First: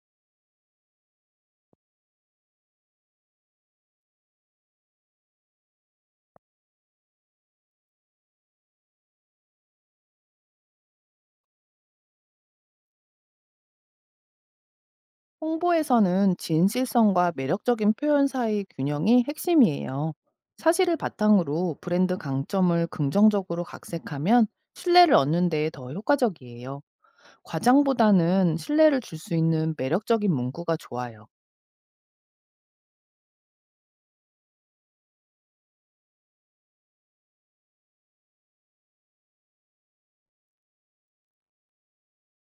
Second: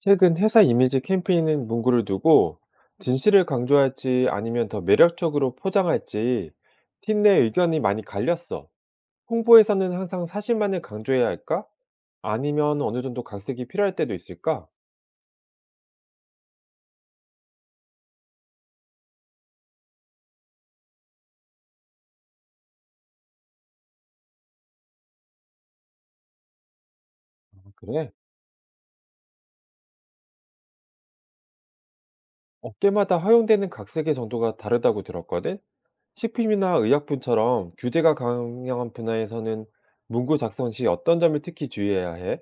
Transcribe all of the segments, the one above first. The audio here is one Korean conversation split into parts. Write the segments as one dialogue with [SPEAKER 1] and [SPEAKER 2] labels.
[SPEAKER 1] 최근 회사 이미지 캠페인은 문구를 두고 진실을 강조할지 아니면 더 매력적으로 포장할지 팀 내 의견이 많이 갈렸어. 홍보에서는 항상 사실만을 강조해야 할까? 아니면 어느 정도 각색이 필요할 때도 있을까?
[SPEAKER 2] 홍보에서는 진실성과 매력적인 표현 사이 균형이 핵심이에요. 사실을 바탕으로 브랜드 강점을 긍정적으로 각색하면 신뢰를 얻는 데 더 효과적이에요.
[SPEAKER 1] 아, 그래.
[SPEAKER 2] 과장보다는 신뢰를 줄 수 있는 매력적인 문구가 좋아요.
[SPEAKER 1] 업계마다 허용되는 각색의 정도가 다르다고 들었거든? 식품이나 의약품처럼 규제가 강한 분야에서는 문구 작성 시 어떤 점을 특히 주의해야 해?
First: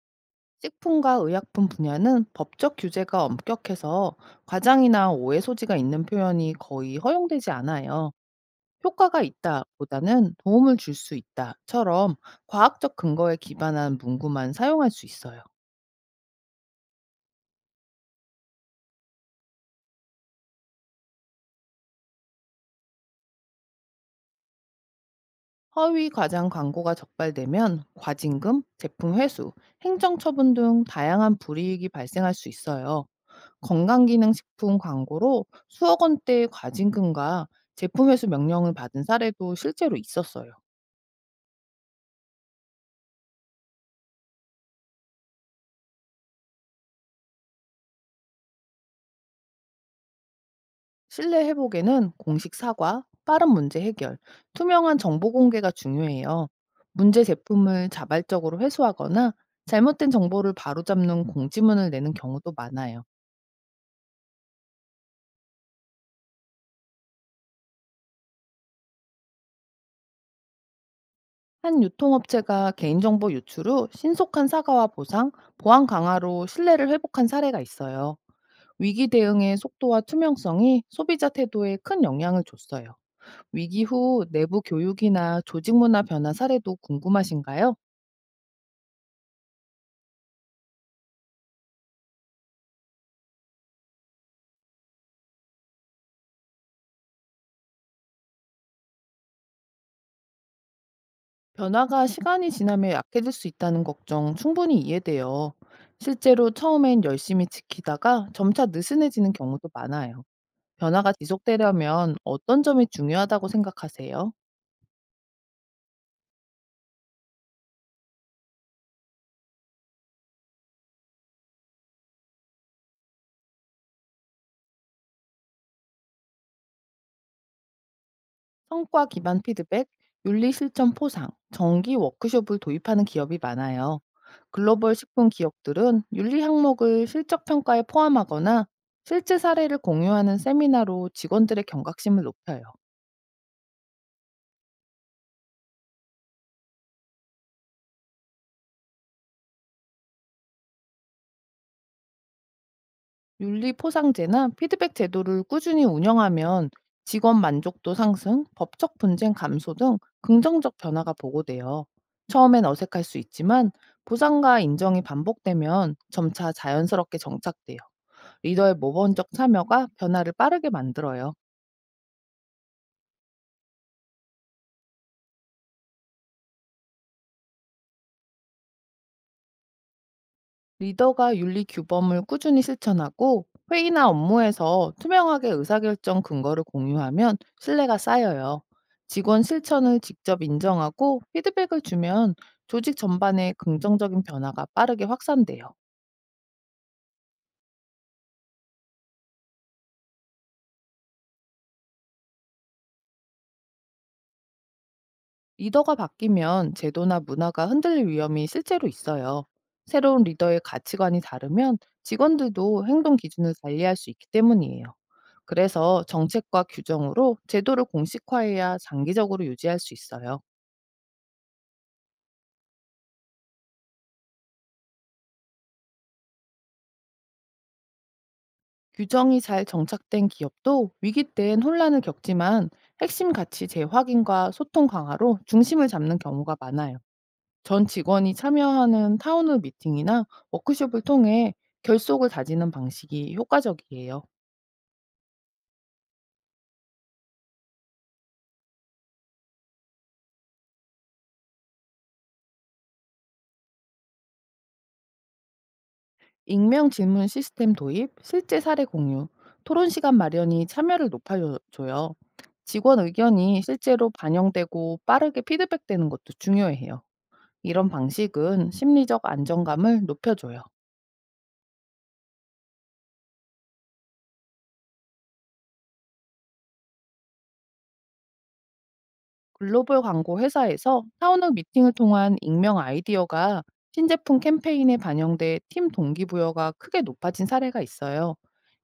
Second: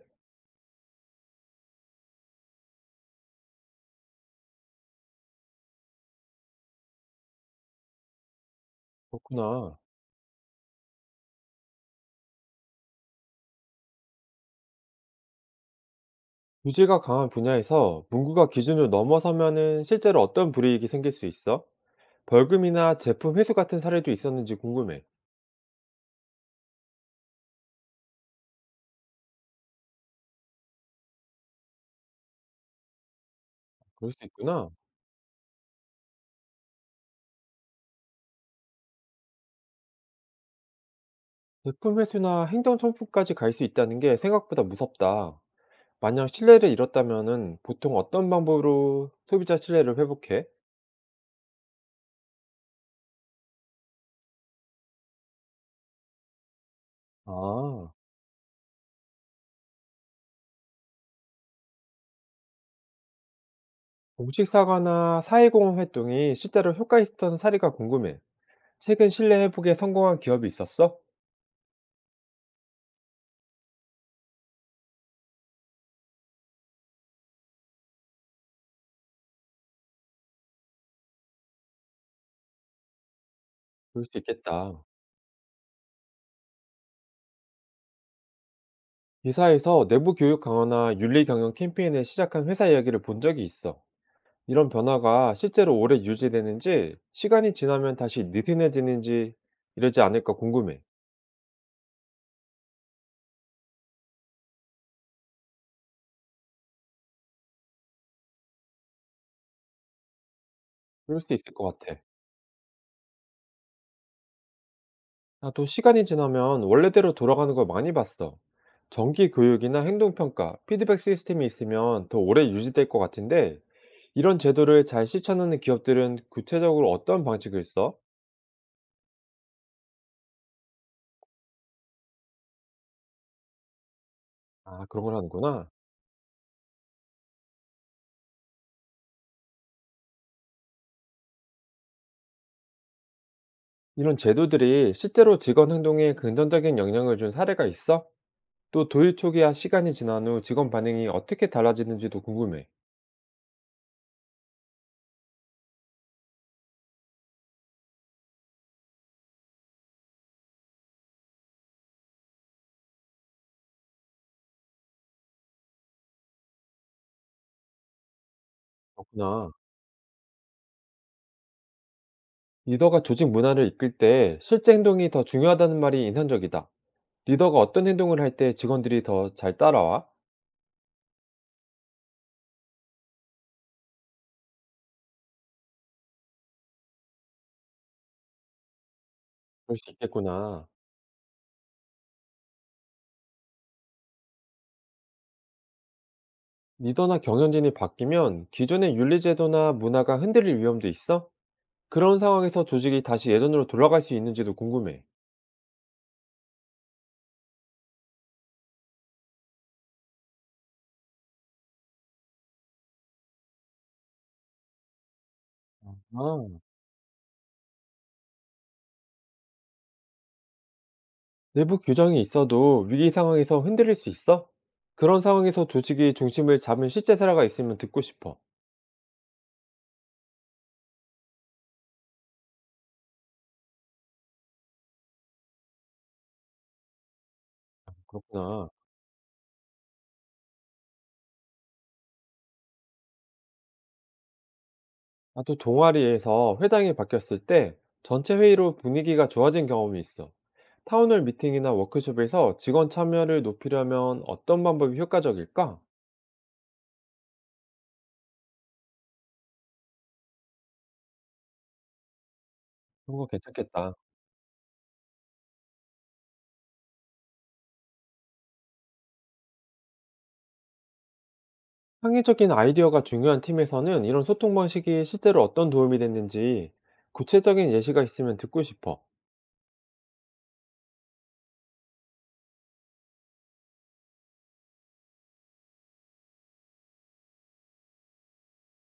[SPEAKER 2] 식품과 의약품 분야는 법적 규제가 엄격해서 과장이나 오해 소지가 있는 표현이 거의 허용되지 않아요. 효과가
[SPEAKER 1] 그렇구나.
[SPEAKER 2] 있다보다는 도움을 줄 수 있다처럼 과학적 근거에 기반한 문구만 사용할 수 있어요.
[SPEAKER 1] 규제가 강한 분야에서 문구가 기준을 넘어서면은 실제로 어떤 불이익이 생길 수 있어? 벌금이나 제품 회수 같은 사례도 있었는지 궁금해.
[SPEAKER 2] 허위 과장 광고가 적발되면 과징금, 제품 회수, 행정 처분 등 다양한 불이익이 발생할 수 있어요.
[SPEAKER 1] 그럴 수 있구나.
[SPEAKER 2] 건강기능식품 광고로 수억 원대의 과징금과 제품 회수 명령을 받은 사례도 실제로 있었어요.
[SPEAKER 1] 제품 회수나 행정 청구까지 갈 수 있다는 게 생각보다 무섭다. 만약 신뢰를 잃었다면은 보통 어떤 방법으로 소비자 신뢰를 회복해?
[SPEAKER 2] 신뢰 회복에는 공식 사과, 빠른 문제 해결, 투명한 정보 공개가 중요해요. 문제 제품을
[SPEAKER 1] 아,
[SPEAKER 2] 자발적으로 회수하거나 잘못된 정보를 바로잡는 공지문을 내는 경우도 많아요.
[SPEAKER 1] 공식 사과나 사회공헌 활동이 실제로 효과 있었던 사례가 궁금해. 최근 신뢰 회복에 성공한 기업이 있었어?
[SPEAKER 2] 한 유통업체가 개인정보 유출 후 신속한 사과와 보상, 보안 강화로 신뢰를 회복한 사례가 있어요. 위기 대응의 속도와 투명성이 소비자 태도에 큰 영향을 줬어요. 위기
[SPEAKER 1] 그럴 수
[SPEAKER 2] 후 내부
[SPEAKER 1] 있겠다.
[SPEAKER 2] 교육이나 조직 문화 변화 사례도 궁금하신가요?
[SPEAKER 1] 이사에서 내부 교육 강화나 윤리 경영 캠페인을 시작한 회사 이야기를 본 적이 있어. 이런 변화가 실제로 오래 유지되는지, 시간이 지나면 다시 느슨해지는지 이러지 않을까 궁금해.
[SPEAKER 2] 변화가 시간이 지나며 약해질 수 있다는 걱정 충분히 이해돼요. 실제로 처음엔 열심히 지키다가 점차 느슨해지는 경우도 많아요. 변화가
[SPEAKER 1] 그럴 수 있을 것 같아.
[SPEAKER 2] 지속되려면 어떤 점이 중요하다고 생각하세요?
[SPEAKER 1] 나도 시간이 지나면 원래대로 돌아가는 걸 많이 봤어. 정기 교육이나 행동평가, 피드백 시스템이 있으면 더 오래 유지될 것 같은데, 이런 제도를 잘 실천하는 기업들은 구체적으로 어떤 방식을 써?
[SPEAKER 2] 성과 기반 피드백, 윤리 실천 포상, 정기 워크숍을 도입하는 기업이 많아요.
[SPEAKER 1] 아,
[SPEAKER 2] 글로벌
[SPEAKER 1] 그런 걸
[SPEAKER 2] 식품
[SPEAKER 1] 하는구나.
[SPEAKER 2] 기업들은 윤리 항목을 실적 평가에 포함하거나 실제 사례를 공유하는 세미나로 직원들의 경각심을 높여요.
[SPEAKER 1] 이런 제도들이 실제로 직원 행동에 긍정적인 영향을 준 사례가 있어? 또 도입 초기와 시간이 지난 후 직원 반응이 어떻게 달라지는지도 궁금해.
[SPEAKER 2] 윤리 포상제나 피드백 제도를 꾸준히 운영하면 직원 만족도 상승, 법적 분쟁 감소 등 긍정적 변화가 보고돼요. 처음엔 어색할 수 있지만 보상과 인정이 반복되면 점차 자연스럽게 정착돼요. 리더의 모범적
[SPEAKER 1] 그렇구나.
[SPEAKER 2] 참여가 변화를 빠르게 만들어요.
[SPEAKER 1] 리더가 조직 문화를 이끌 때 실제 행동이 더 중요하다는 말이 인상적이다. 리더가 어떤 행동을 할 때 직원들이 더 잘 따라와?
[SPEAKER 2] 리더가 윤리 규범을 꾸준히 실천하고 회의나 업무에서 투명하게 의사결정 근거를 공유하면 신뢰가 쌓여요. 직원
[SPEAKER 1] 그럴 수
[SPEAKER 2] 실천을 직접
[SPEAKER 1] 있겠구나.
[SPEAKER 2] 인정하고 피드백을 주면 조직 전반에 긍정적인 변화가 빠르게 확산돼요.
[SPEAKER 1] 리더나 경영진이 바뀌면 기존의 윤리제도나 문화가 흔들릴 위험도 있어? 그런 상황에서 조직이 다시 예전으로 돌아갈 수 있는지도 궁금해.
[SPEAKER 2] 리더가 바뀌면 제도나 문화가 흔들릴 위험이 실제로 있어요. 새로운 리더의 가치관이 다르면 직원들도 행동 기준을 달리할 수 있기 때문이에요. 그래서
[SPEAKER 1] 아,
[SPEAKER 2] 정책과 규정으로 제도를 공식화해야 장기적으로 유지할 수 있어요.
[SPEAKER 1] 내부 규정이 있어도 위기 상황에서 흔들릴 수 있어? 그런 상황에서 조직이 중심을 잡은 실제 사례가 있으면 듣고 싶어.
[SPEAKER 2] 규정이 잘 정착된 기업도 위기 때엔 혼란을 겪지만 핵심 가치 재확인과 소통 강화로 중심을 잡는 경우가 많아요. 전 직원이
[SPEAKER 1] 그렇구나.
[SPEAKER 2] 참여하는 타운홀 미팅이나 워크숍을 통해 결속을 다지는 방식이 효과적이에요.
[SPEAKER 1] 아, 또 동아리에서 회당이 바뀌었을 때 전체 회의로 분위기가 좋아진 경험이 있어. 타운홀 미팅이나 워크숍에서 직원 참여를 높이려면 어떤 방법이 효과적일까?
[SPEAKER 2] 익명 질문 시스템 도입, 실제 사례 공유, 토론 시간 마련이 참여를 높여줘요. 직원
[SPEAKER 1] 그런 거
[SPEAKER 2] 의견이
[SPEAKER 1] 괜찮겠다.
[SPEAKER 2] 실제로 반영되고 빠르게 피드백되는 것도 중요해요. 이런 방식은 심리적 안정감을 높여줘요.
[SPEAKER 1] 창의적인 아이디어가 중요한 팀에서는 이런 소통 방식이 실제로 어떤 도움이 됐는지 구체적인 예시가 있으면 듣고 싶어.
[SPEAKER 2] 글로벌 광고 회사에서 사원홀 미팅을 통한 익명 아이디어가 신제품 캠페인에 반영돼 팀 동기부여가 크게 높아진 사례가 있어요.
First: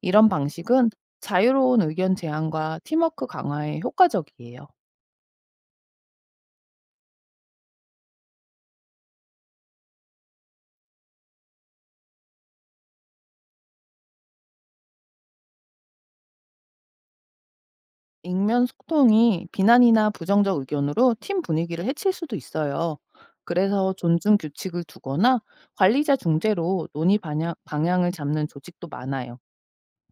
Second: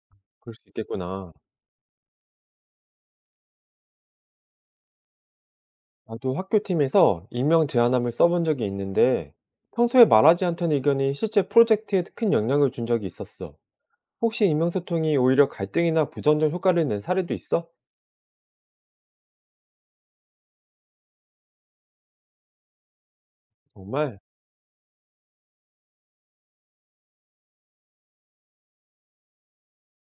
[SPEAKER 2] 이런
[SPEAKER 1] 그럴 수
[SPEAKER 2] 방식은
[SPEAKER 1] 있겠구나.
[SPEAKER 2] 자유로운 의견 제안과 팀워크 강화에 효과적이에요.
[SPEAKER 1] 나도 학교 팀에서 익명 제안함을 써본 적이 있는데 평소에 말하지 않던 의견이 실제 프로젝트에 큰 영향을 준 적이 있었어. 혹시 익명 소통이 오히려 갈등이나 부정적 효과를 낸 사례도 있어?
[SPEAKER 2] 익명 소통이 비난이나 부정적 의견으로 팀 분위기를 해칠 수도 있어요. 그래서
[SPEAKER 1] 정말?
[SPEAKER 2] 존중 규칙을 두거나 관리자 중재로 논의 방향을 잡는 조직도 많아요.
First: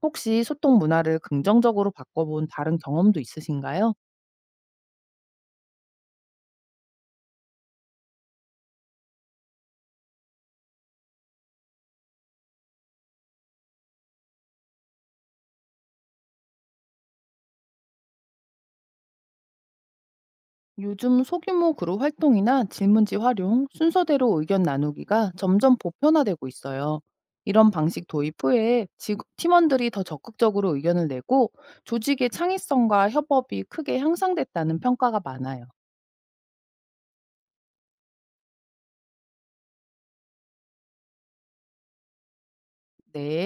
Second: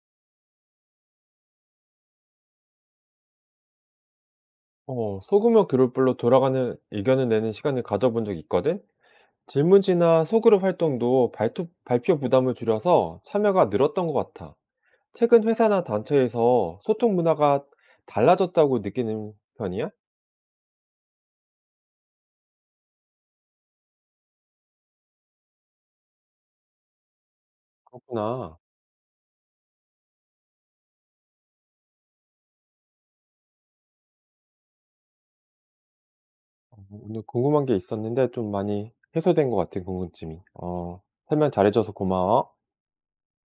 [SPEAKER 2] 혹시 소통 문화를 긍정적으로 바꿔본 다른 경험도 있으신가요?
[SPEAKER 1] 어, 소규모 그룹별로 돌아가는 의견을 내는 시간을 가져본 적이 있거든? 질문지나 소그룹 활동도 발표 부담을 줄여서 참여가 늘었던 것 같아. 최근 회사나 단체에서 소통 문화가 달라졌다고 느끼는 편이야?
[SPEAKER 2] 요즘 소규모 그룹 활동이나 질문지 활용, 순서대로 의견 나누기가 점점 보편화되고 있어요. 이런 방식 도입
[SPEAKER 1] 그렇구나.
[SPEAKER 2] 후에 팀원들이 더 적극적으로 의견을 내고 조직의 창의성과 협업이 크게 향상됐다는 평가가 많아요.
[SPEAKER 1] 뭐 오늘 궁금한 게 있었는데 좀 많이 해소된 것 같은 궁금증이. 어, 설명 잘해줘서 고마워.
[SPEAKER 2] 네.